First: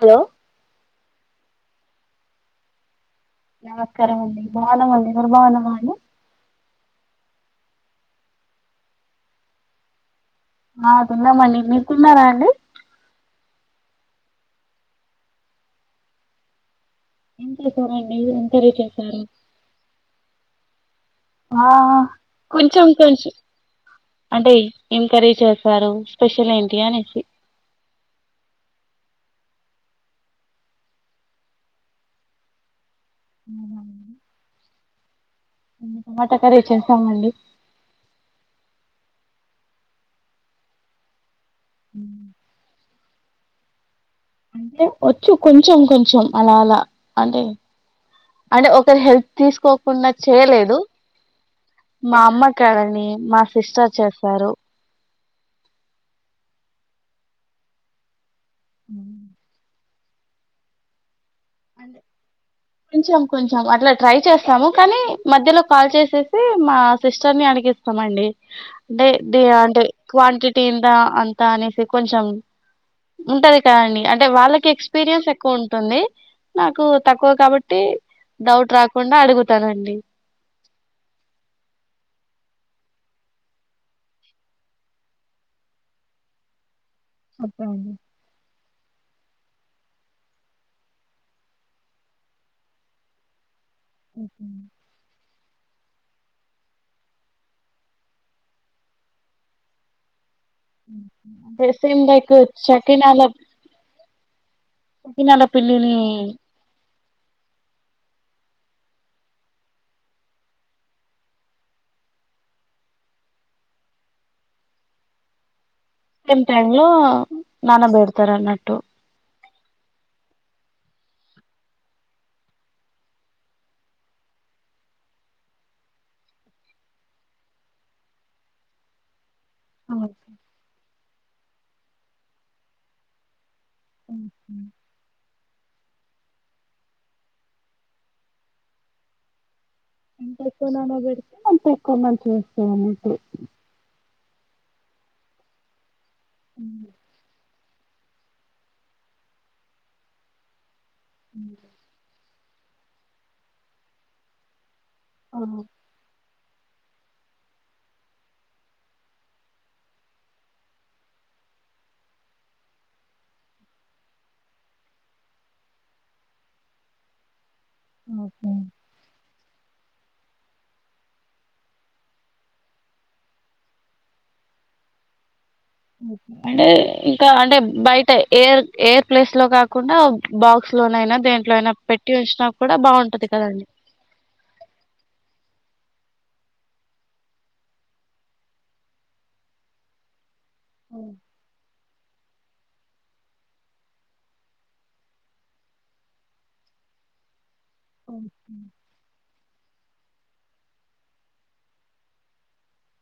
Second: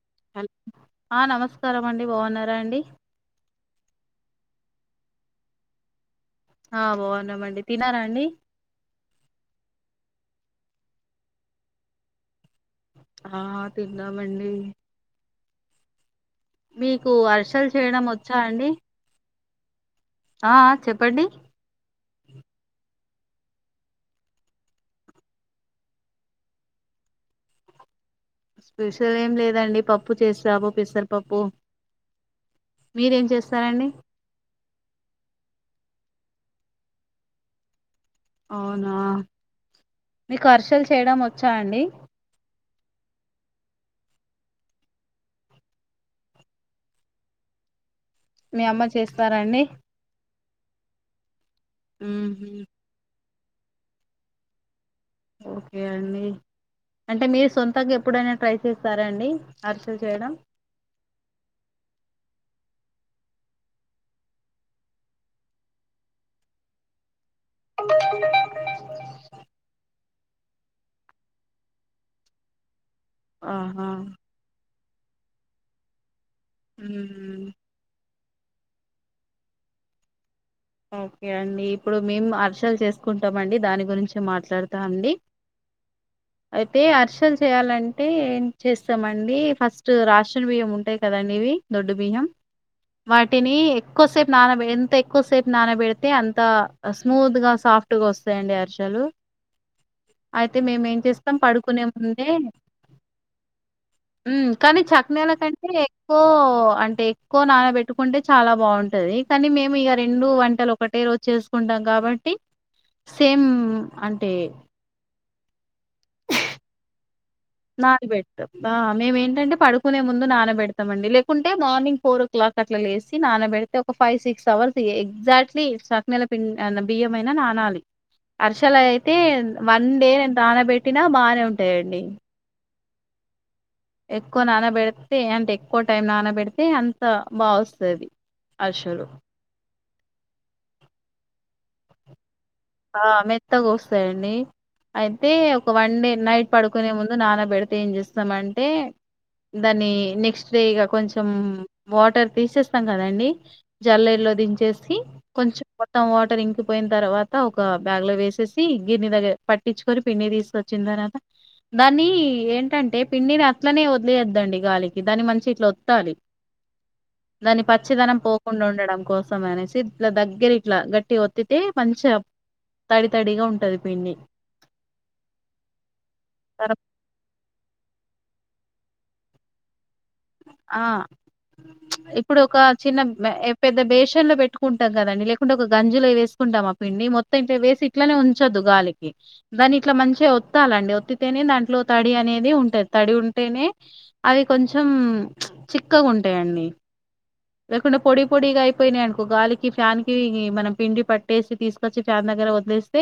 Hello ఆ నమస్ సారం అండి. బాగున్నారా అండి. నమస్కారం అండి. బాగున్నాం అండి. మీరు బాగున్నారా అండి. ఆ బాగున్నామండి. తిన్నారా అండి. ఆ తిన్నామండి. మీరు తిన్నారా అండి. ఆ తిన్నామండి. మీ ఏం చేశారు అండి. ఏం కర్రీ చేశారు. ఆ చెప్ ఆ కొంచెం కొంచెం. అంటే ఏం కర్రీ చేశారు. స్పెషల్ ఏంటి అనేసి. స్పెషల్ ఏం లేదండి. పప్పు చేసాము. పెసరపప్పు. మీరేం చేస్తారండి. టమోటా కర్రీ చేశామండి. అవునా. నీకు అరిసెలు చేయడం వచ్చా అండి. అంటే వచ్చు. కొంచెం, కొంచెం అలా అలా అంటే. మీ అంటే అమ్మ ఒకరి హెల్ప్ చేస్తారండి తీసుకోకుండా చేయలే. ఓ మా అమ్మ ఊహూ కాదండి మా సిస్టర్ చేస్తారు ఓకే అండి అంటే మీరు సొంతంగా ఎప్పుడైనా ట్రై చేస్తారా అండి పుల్ చేయడం కొంచెం కొంచెం అట్లా ట్రై చేస్తాము కానీ మధ్యలో కాల్ చేసేసి మా సిస్ చర్ ని అడిగిస్తామండి డే డి అంటే క్వాంటిటీ ఇంతా అంతా అనేసి కొంచెం ఉంటది ఆహా కాదండి అంటే వాళ్ళకెక్స్ ఎక్స్పీరియన్స్ ఎక్కువ ఉంటుంది నాకు తక్కువ ఊ కాబట్టి డౌట్ రాకుండా అడుగుతానండి ఓకే అండి ఇప్పుడు మేము అర్షలు చేసుకుంటామండి దాని గురించి మాట్లాడుతా అండి ఐత్ తే ఆర్షలు ఓకే అండి చేయాలంటే ఏన్ చేస్తామండి ఫస్ట్ రాషన్ బియ్యం ఉంటాయి కదండి ఇవి దొడ్డు బియ్యం వాటిని ఎక్కువసేపు నాన బె ఎంత ఎక్కువ సేప్ నానబెడితే అంతా స్మూత్ గా సాఫ్ట్గా వస్తాయండి అరిసెలు అయితే మేము ఏం చేస్తాం పడుకునే [unintelligible] హ్మ్ కానీ చకినాల కంటే ఎక్కువ అంటే ఎక్కువ నానపెట్టుకుంటే చాలా బాగుంటది కానీ మేము ఇగ రెండు వంటలు ఒకటే రోజు చేసుకుంటాం కాబట్టి సేమ్ అంటే ఎంతలో నానబెడతాం ఆ మేమేంటంటే పడుకునే ముందు నానబెడతామండి లేకుంటే మార్నింగ్ ఫోర్ ఓ క్లాక్ అట్లా లేసి నానబెడితే ఒక ఫైవ్ సిక్స్ అవర్స్ ఎగ్జాక్ట్లీ చకినాల పిండి బియ్యమయినా నానాలి అరిసెలు అయితే వన్ డే ఓకే నేను నానపెట్టినా బానే ఉంట ఉంటాయండి ఎక్కువ నానబెడితే అంటే ఎక్కువ టైం నానబెడితే అంత బా వస్తుంది అరిషలు ఎంత ఎక్కువ నానబెడితే ఆంత ఎక్కువ మంచిగ వస్తది ఆ మెత్తగా వస్తాయండి అయితే ఒక వన్ డే నైట్ పడుకునే ముందు నానాబె ఏం చేస్తామంటే దాని నెక్స్ట్ డే కొంచెం వాటర్ తీసేస్తాం కదండి బెల్లీడాలో దించేస్ సి ఉ ఆ కొంచెం మొత్తం వాటర్ ఇం పోయిన తర్వా త ఒక బ్యాగ్ లో వేసేసి గిని దగ్గర పట్టించుకొని పిండి తీసుకొచ్చిన తర్వాత దాని ఏంటంటే పిండిని అట్లనే వదిలేద్దండి గాలికి దాని మంచిగా ఇట్లా వత్తాలి. దాని పచ్చిదనం పోకుండా ఉండడం కోసం అనేసి. ఇట్లా దగ్గర ఇట్లా గట్టి ఒత్తితే మంచిగా తడి తడిగా ఉంటది పిండి అంటే తర ఇంకా అంటే బయట ఏర్ ఎర్ ప్లేస్ లో కాకు ఆ పెట్టి ఇప్పుడు ఉంచినా ఒక కూడా చిన్న బాగుంటది కదండి పెద్ద బేషన్ లో పెట్టుకుంటాం కదండి లేకుంటే ఒక గంజలో వేస్త కుంటాం ఆ పిండి మొత్తం ఇట్లా వేసి ఇట్లనే ఉంచొద్దు గాలికి దాని ఇట్లా మంచిగా వో తలండి వత్తితేనే దాంట్లో తడి అనేది ఉంటది తడి ఉంటేనే అవి కొం చెం చిక్కగా ఉంటాయండి. లేకుండా పొడి పొడిగా అయిపోయినాయి అనుకో గాలికి ఫ్యాన్ కి మనం పిండి పట్టేసి తీసుకొచ్చి ఫ్యాన్ దగ్గర వదిలేస్తే,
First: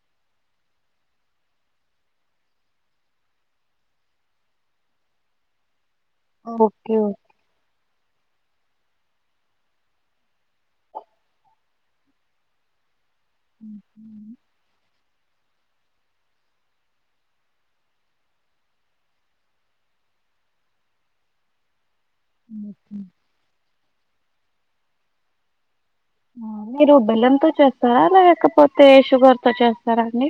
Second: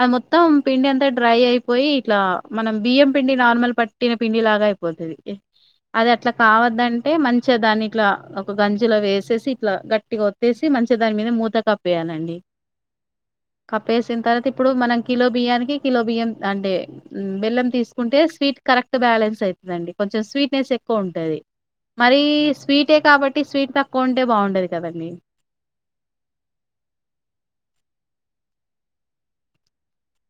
అ మొత్తం పిండి అంతా డ్రై అయిపోయి, ఇట్లా మనం బియ్యం పిండి నార్మల్ పట్టిన పిండి లాగా అయిపోతుంది. అది అట్లా కావద్దంటే మంచిగా దాని ఇట్లా.. గంజిలో వేసేసి ఇట్లా గట్టిగా ఒత్తేసి మంచిగా దాని మీద మూత కప్పేయాలండి కప్పేసిన తర్వాత ఇప్పుడు మనం కిలో బియ్యానికి కిలో బియ్యం అంటే బెల్లం తీసుకుంటే స్వీట్ కరెక్ట్ బ్యాలెన్స్ అవుతుందండి కొంచెం స్వీట్నెస్ ఎక్కువ ఉంటుంది. మరి స్వీటే కాబట్టి స్వీట్ తక్కువ ఉంటే బాగుంటది కదండీ. మీరు బెల్లంతో చేస్తారా లేకపోతే షుగర్ తో చేస్తారండి.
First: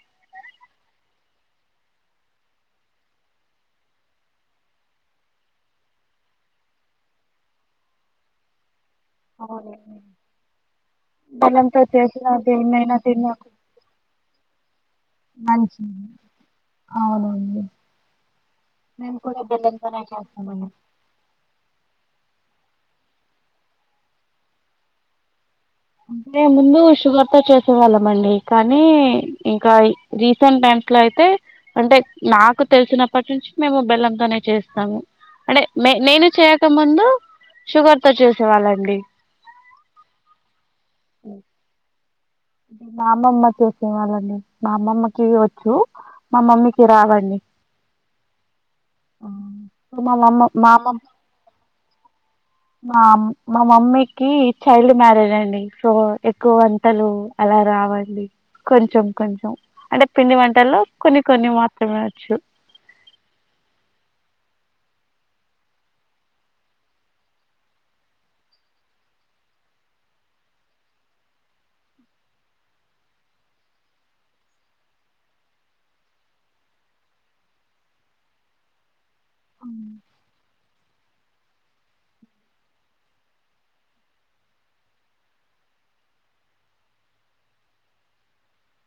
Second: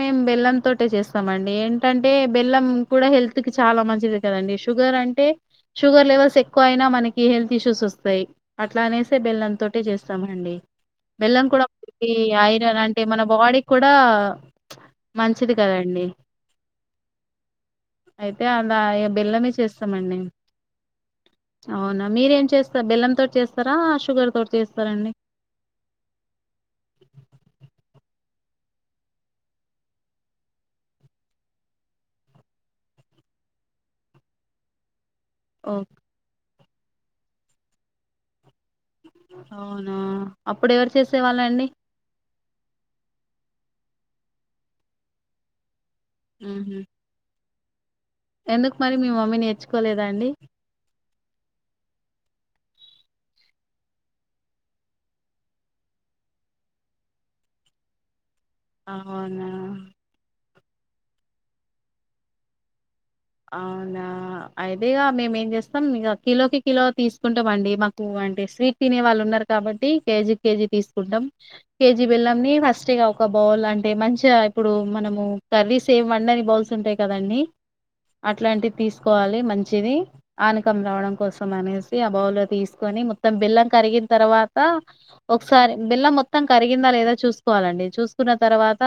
మేము బెల్లం తోటే చేస్తామ అండి ఏంటంటే బెల్లం కూడా హెల్త్ కి చాలా మంచిది కదండి షుగర్ అంటే షుగర్ లెవెల్స్ ఎక్కువ అయినా మనకి హెల్త్ ఇష్యూస్ వస్తాయి అట్లానే స్ బెల్లం తోటే చేస్తామండి బెల్లం కూడా బెల్లంతో [unintelligible] కి చేసిన ఐరన్ దేన్నైనా అంటే మన తిన్నా బాడీ కూడా మంచిది కదాండి అయితే అలా మేము కూడా బెల్లమే చేస్తామండి మేము అవునా మీరేం చేస్త బెల్లం తోటి చేస్తారా షుగర్ తోటి చేస్తారండి అంటే ముందు షుగర్ తో చేసేవాళ్ళం అండి కానీ ఇంకా రీసెంట్ టైమ్స్ లో అయితే అంటే నాకు తెలిసినప్పటి నుంచి మేము బెల్లంతోనే చేస్తాము. అంటే ఓ నేను చేయ కామందు షుగర్ తో చేసేవాళ్ళండి. అవునా అప్పుడు ఎవరు చేసేవాళ్ళ అండి మా అమ్మమ్మ చేసే వాళ్లండి మా అమ్మమ్మకి వోచ్చు. మా మ్హూ. మమ్మీకి రావండి ఎందుకు మరి మీ మమ్మీ మా నేర్చుకోలేదాండి మమ్మ మా అమ్మ మా మా మమ్మీకి చైల్డ్ మ్యారేజ్ అండి, సో ఎక్కువ వంటలు అలా రావండి కొంచెం కొంచెం అవునా అంటే పిండి వం లో కొన్ని కొన్ని మాత్రమే వచ్చు అవునా, అయితే ఇగా మేము ఏం చేస్తాం ఇగా కిలోకి కిలో తీసుకుంటామండి, మాకు అంటే స్వీట్ తినే వాళ్ళు ఉన్నారు కాబట్టి కేజీకి కేజీ తీసుకుంటం, కేజీ బెల్లంని ఫస్ట్ ఇక ఒక బౌల్ అంటే, మంచిగా ఇప్పుడు మనము కర్రీస్ ఏం వండని బౌల్స్ ఉంటయి కదండి అట్లాంటిది తీసు కోవాలి మంచిది ఆన కం రావడం కోసం అనేసి ఆ బౌల్ తీసుకొని, మొత్తం బెల్లం కరిగిన తర్వాత ఒకసారి బెల్లం మొత్తం కరిగిందా లేదా చూసుకోవాలండి, చూసుకున్న తర్వాత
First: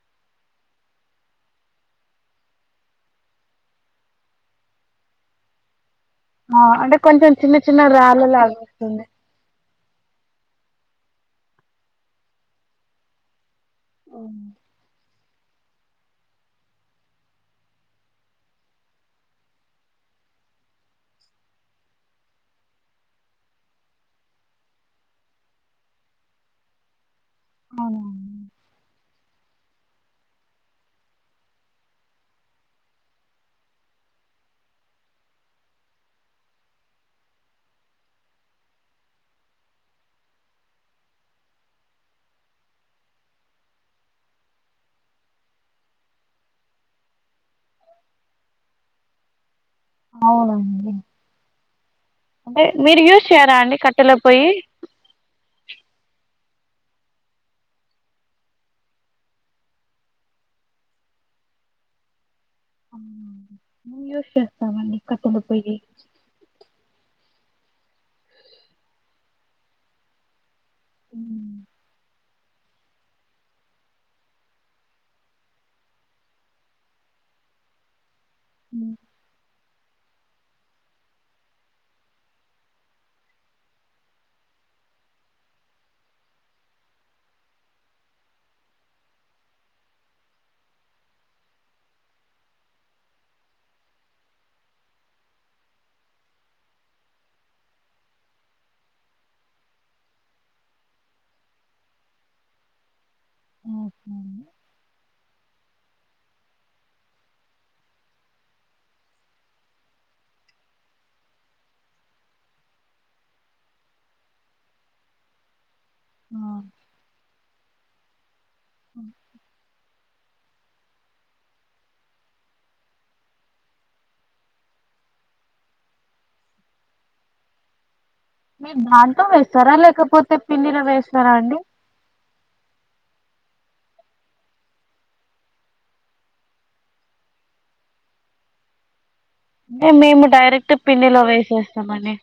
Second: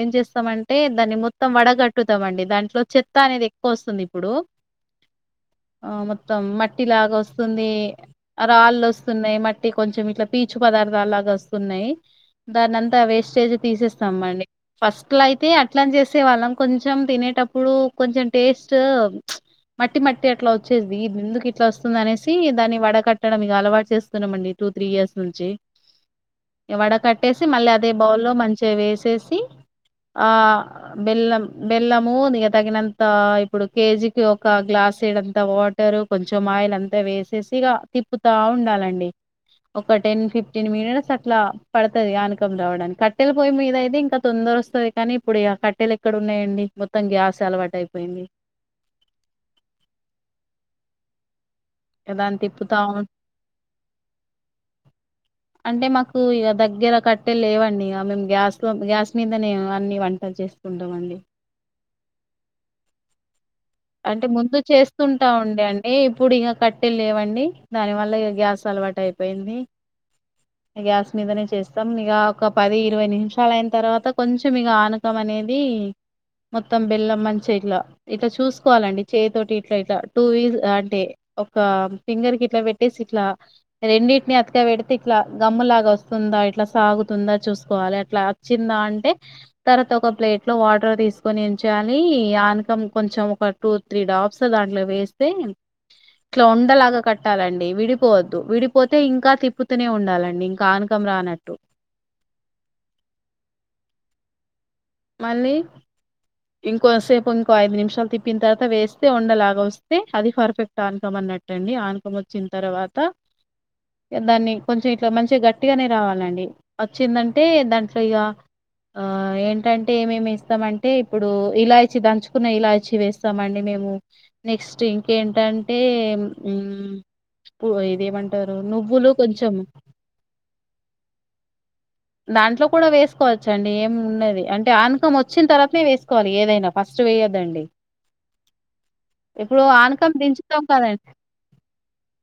ఏం చేస్తామంటే దాన్ని మొత్తం వడగట్టుతమండి, దాంట్లో చె త్త అనేది ఎక్కువ వస్తుంది ఇప్పుడు ఆ మొత్తం ఆ అంటే మట్టిలాగా కొంచెం చిన్న వస్తుంది చిన్న రాళ్ళు లాగా రాళ్ళు వస్తుంది వస్తున్నాయి మ ట్టి కొంచెం ఇట్ల పీచు పదార్థాల లాగ వస్తున్నాయి దాన్నంత వేస్టేజ్ తీసేస్తామండి ఫస్ట్ ట్లా అయితే అట్ల చేసే వాళ్ళం కొంచెం తినేటప్పుడు కొంచం టేస్ట్, ప్చ్ మట్టి మట్టి అట్లా వచ్చేది, మెందుకు ఇట్ల వస్తుంది అనేసి దాన్ని వడ కట్టడం ఇగ అలవాటు చేస్తున్నామండి, టూ త్రీ ఇయర్స్ నుంచి వడక ట్టేసి మళ్ళీ అదే బౌల్లో మంచిగా వేసేసి ఆ బెల్లం బెల్లమూ తగినంత, ఇప్పుడు కేజీకి ఒక గ్లాసెడంత వాటర్ కొంచెం ఆయిల్ అంత వేసేసి ఇగ, తిప్పుతా ఉండాలండి, ఒక టెన్ ఫిఫ్టీన్ మినిట్స్ అట్లా పడుతది ఆనకం రావడానికి, కట్టెలు పొయ్యి మీద అయితే ఇంక తొందర వస్తది, కానీ ఇప్పుడు కట్టెలు ఎక్కడ ఉన్నాయండి మొత్తం గ్యాస్ అలవాటు అయిపోయింది అవునండి ఇగ దాన్ని అంటే తిప్పుతా మీరు ఉం యూస్ చేయ్యారా అండి కట్టెల పొయ్యి అంటే మాకు ఇక దగ్గర కట్టేలు లేవండి, ఇగ మేము గ్యాస్లో గ్యాస్ మీదనే అన్ని వంటలు చేసుకుంటమండి. మేము అంటే యూజ్ ముందు చేస్తామండి చేస్తుంటా కట్టెల ఉండే పొయ్యి అండి ఇప్పుడు ఇగ కట్టెలు లేవండి దాని వల్ల ఇగ గ్యాస్ అలవాటు అయిపోయింది గ్యాస్ మీదనే చేస్తాం ఇగ ఒక పది ఇరవై నిమిషాలు అయిన తర్వాత కొంచెం ఇక ఆనకం అనేది, మొత్తం బెల్లం మంచి ఇట్ల ఇట్ల చూ కోవాలండి చేతోటి ఇట్ల ఇట్ల టూ వీస్ అంటే ఒక ఫింగర్ కి ఇట్ల పెట్టేసి ఇట్లా రెండింటిని అత్కపెడితే, ఇట్ల గమ్ము లాగా వస్తుందా, ఇట్ల సాగుతుందా చూసుకోవాలి, అట్ల అచ్చిందా అంటే తర్వాత, ఒక ప్లేట్ లో వాటర్ తీసుకొని ఎం చెయ్యాలి ఆనకం కొంచెం ఒక టూ త్రీ డాబ్స్ దాంట్లో వేస్తే, ఇట్ల వుండలాగ కట్టాలండి, విడిపోవద్దు విడిపోతే ఇంకా తిప్పుతూనే ఉండాలండి ఇంకా ఆనకం రానట్టు మళ్ళీ, ఇంకోసేపు ఇంకో ఐదు నిమిషాలు తిప్పిన తర్వాత వేస్తే వుండలాగ వస్తే అది పర్ఫెక్ట్ ఆనకమన్నట్టండి, ఆనకము వచ్చిన తర్వాత దాన్ని కొంచెం ఇట్ల మంచిగా గ ట్టిగానే రావాలండి వచ్చిందం టే దాంట్లో ఇగా ఆ ఏంటం టే ఏమేమి వేస్తామంటే, ఇప్పుడు ఇలాచి దంచుకున్న ఇలాచి వేస్తామండి మేము, నెక్స్ట్ ఇంకేంటంటే మ్మ్ ఇదేమం మీరు దాంట్లో వేస్తారా లేకపోతే పిండిలో వేస్తారా అండి దాంట్లో కూడా వేసుకోవచ్చు అండి, ఏం ఉన్నది అంటే ఆనకం వచ్చిన తర్వాతనే వేసుకోవాలి ఏదైనా ఫస్ట్ వేయ్యొద్దండి మేము మేము డైరెక్ట్ పిండిలో వేసేస్తామండి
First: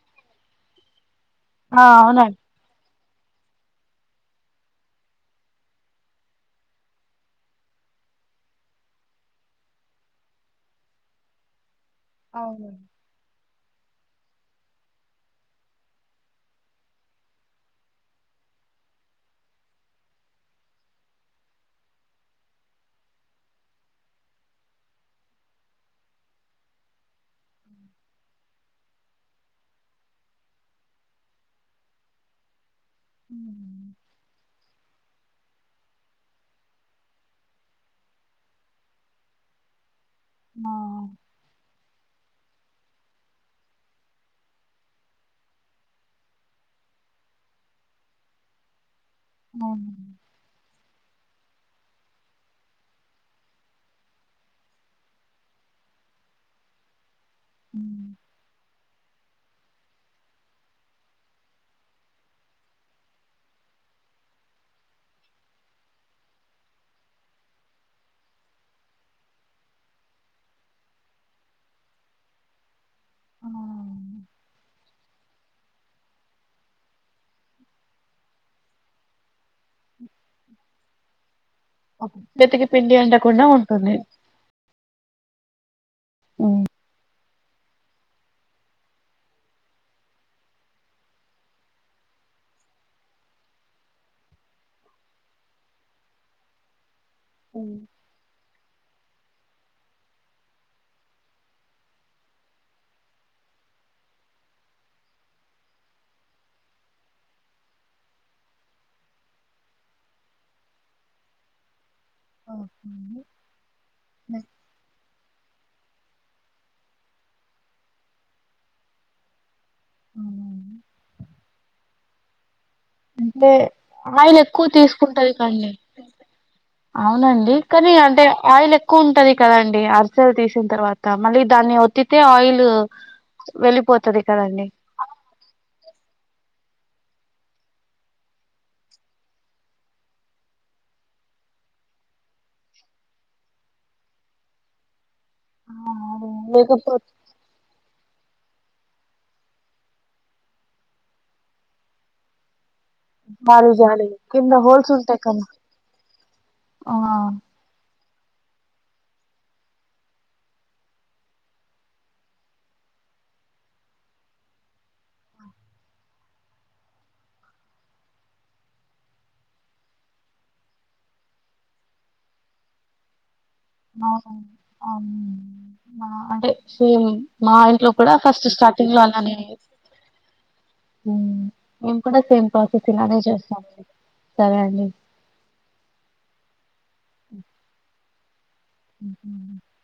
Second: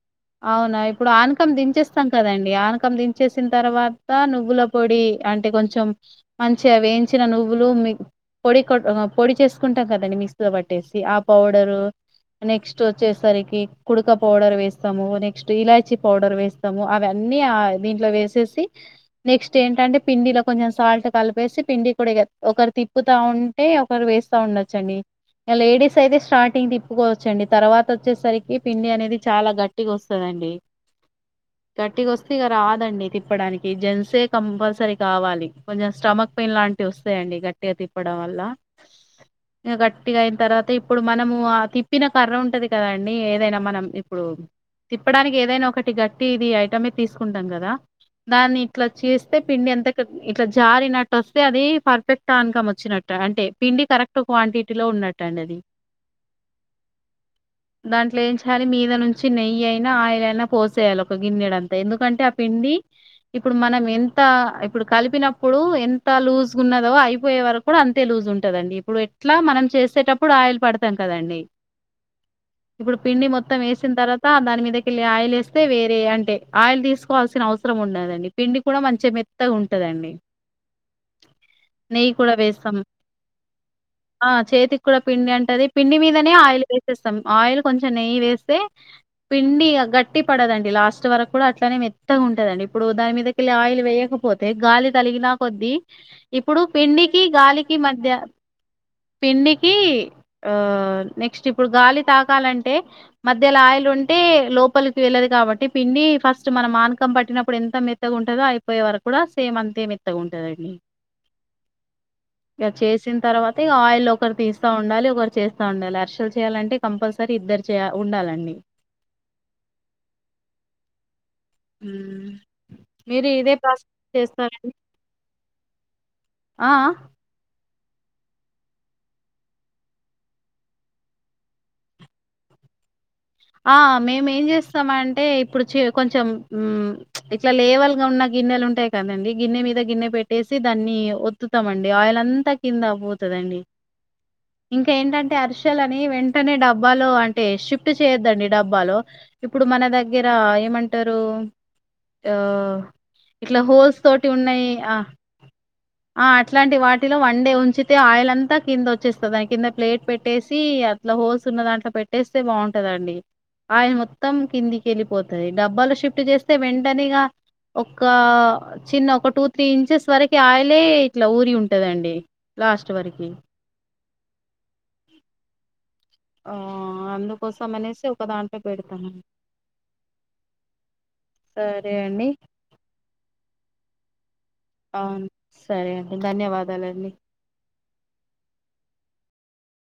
అవునా ఇ ప్పుడు ఆనకం ఆ దించేస్తాం అవునండి కదండి ఆనకం దిం చేసిన తర్వాత నువ్వుల పొడి అంటే కొంచెం మంచిగా వేయించిన నువ్వులు మి పొడి కొ పొడి చేసుకుంటాం కదండి మిక్సితో పట్టేసి ఆ పౌడరు నెక్స్ట్ వచ్చేసరికి కుడక పౌడర్ వేస్తాము నెక్స్ట్ ఇలాచి పౌడర్ వేస్తాము అవన్నీ ఆ దీంట్లో వేసేసి నెక్స్ట్ ఏంటంటే పిండిలో కొంచెం సాల్ట్ కలిపేసి పిండి కూడా ఒకరు తిప్పుతా ఉంటే ఒకరు వేస్తా ఉండొచ్చండి ఇక లేడీస్ అయితే స్టార్టింగ్ తిప్పుకోవచ్చుండి తర్వాత వచ్చేసరికి పిండి అనేది చాలా గట్టిగా వస్తుందండి గట్టిగా వస్తే ఇక రా దండి తిప్పడానికి జీన్స్ ఏ కంపల్సరీ కావాలి కొంచెం స్టమక్ పెయిన్ లాంటివి వస్తాయండి గట్టిగా తిప్పడం వల్ల ఇంకా గట్ అయిన తర్వాత ఇప్పుడు మనము ఆ తిప్పిన కర్ర ఉంటది కదండి ఏదైనా మనం ఇప్పుడు తిప్పడానికి ఏదైనా ఒకటి గట్టిది ఐటమే తీసుకుంటాం కదా దాన్ని ఇట్లా చేస్తే పిండి ఎంత ఇట్లా జారినట్టు వస్త టె అదే పర్ఫెక్ట్ అనుకం వచ్చినట్టు అంటే పిండి కరెక్ట్ క్వాంటిటీలో ఉన్నట్ అండి అది దాంట్లో ఏం చేర్ మీద నుంచి నెయి అయినా ఆయిల్ అయినా పోసేయాలి ఒక గిన్నెడంతా ఎందుకంటే ఆ పిండి ఇప్పుడు మన ఎంత ఇప్పుడు కలిపినప్పుడు ఎంత లూజ్ ఉన్నదో అయిపోయే వరకు కూడా అంతే లూజ్ ఉంటదండి ఇప్పుడు ఎట్లా మనం చేసేటప్పుడు ఆయిల్ పడతాన్ టా అండి ఇప్పుడు పిండి మొత్తం వేసిన తర్వాత దాని మీదకిెళ్ళి ఆయిల్ వేస్తే అంటే ఆయిల్ తీసుకోవాల్సిన అవసరం ఉండదండి పిండి కూడా మంచిగా మెత్తగా ఉంటదండి నెయ్యి కూడా చేతికి వేస్తాం పిండి అంటకుండా ఉంటుంది ఆ చేతికి కూడా పిండి అంట్ అదే పిండి మీదనే ఆయిల్ వేసేస్తాం ఆయిల్ కొంచెం నెయ్యి వేస్తే పిండి గట్టి పడదండి లాస్ట్ వరకు కూడా అట్లనే మెత్తగా ఉంటదండి ఇప్పుడు దాని మీద ఆయిల్ వేయకపోతే గాలి తలిగిన కొద్ది ఇప్పుడు పిండి గాలికి మధ్య పిండికి ఆ నెక్స్ట్ ఇప్పుడు గాలి తాకాలంటే మధ్యలో ఆయిల్ ఉంటే లోపలికి వెళ్ళదు కాబట్టి పిండి ఫస్ట్ మనం మానకం పట్టినప్పుడు ఎంత మె త్తగున్ టదో అయిపోయే వరకు కూడా సేమ్ అంతే మెత్తగుంటదండి ఇక చేసిన తర్వాత ఇక ఆయిల్ ఒకరు తీస్తా ఉండాలి ఒకరు చేస్తా ఉండాలి అరసె లు చేయాలంటే కంపల్సరీ ఇద్దరు చే ఉండాలండి ఉమ్ అంటే ఆయిల్ ఎక్కువ తీసుకుంటది కానీ ఆ అవునఅండి కానీ అంటే ఆయిల్ ఎక్కువ ఉంటది కదండి అరిసెలు తీసిన తర్వాత మళ్ళీ దాన్ని ఒత్తితే ఆయిల్ ఆ వెళ్ళిపోతది మేము ఏం కదండి చేస్తామఅంటే ఇప్పుడు చే కొంచెం ఇట్లా లేవల్గా ఉన్న గిన్నెలు ఉంటాయి కదండి గిన్నె మీద గిన్నె పెట్టేసి దాన్ని ఒత్తుతామండి ఆయిల్ అంతా కింద పోతదండి ఇంకా ఏంటంటే అర్షల్ ని వెంటనే డబ్బాలో అంటే షిఫ్ట్ అండి డబ్బాలో ఇప్పుడు మన దగ్గర ఏమంటరు ఆ ఇట్లా జాలి హోల్స్ జాలి తోటి కింద ఉన్నాయి హోల్స్ ఆ ఉంటాయి కదా ఆ అట్లాంటి వాటిలో వన్డే ఉంచి అయితే ఆయిల్ అంతా కింద వచ్చేస్తది, దాని కింద ప్లేట్ పెట్టేసి అట్లా హోల్స్ ఉన్న దాంట్లో పెట్టేస్తే బాగుం ంటదండి ఆయిల్ మొత్తం కిందికి వెళ్ళిపోతది, డబ్బాలు షిఫ్ట్ చేస్తే వెంటనే ఇగా, ఒక చిన్న ఒక టూ త్రీ ఇంచెస్ వరకి ఆయిలే ఇట్లా ఊరి ఉంటదండి లాస్ట్ వరకి అవు అ అ అంటే ఆ సేమ్ మా అందుకోసం ఇంట్లో అనేసి కూడా ఒక ఫస్ట్ దాంట్లో స్టార్టింగ్ లో పెడతాను అలానే అండి, సరే మేము కూడా అండి సేమ్ ప్రాసెస్ ఇలానే చేస్తాము అండి. అవును సరే అండి ధన్యవాదాలండి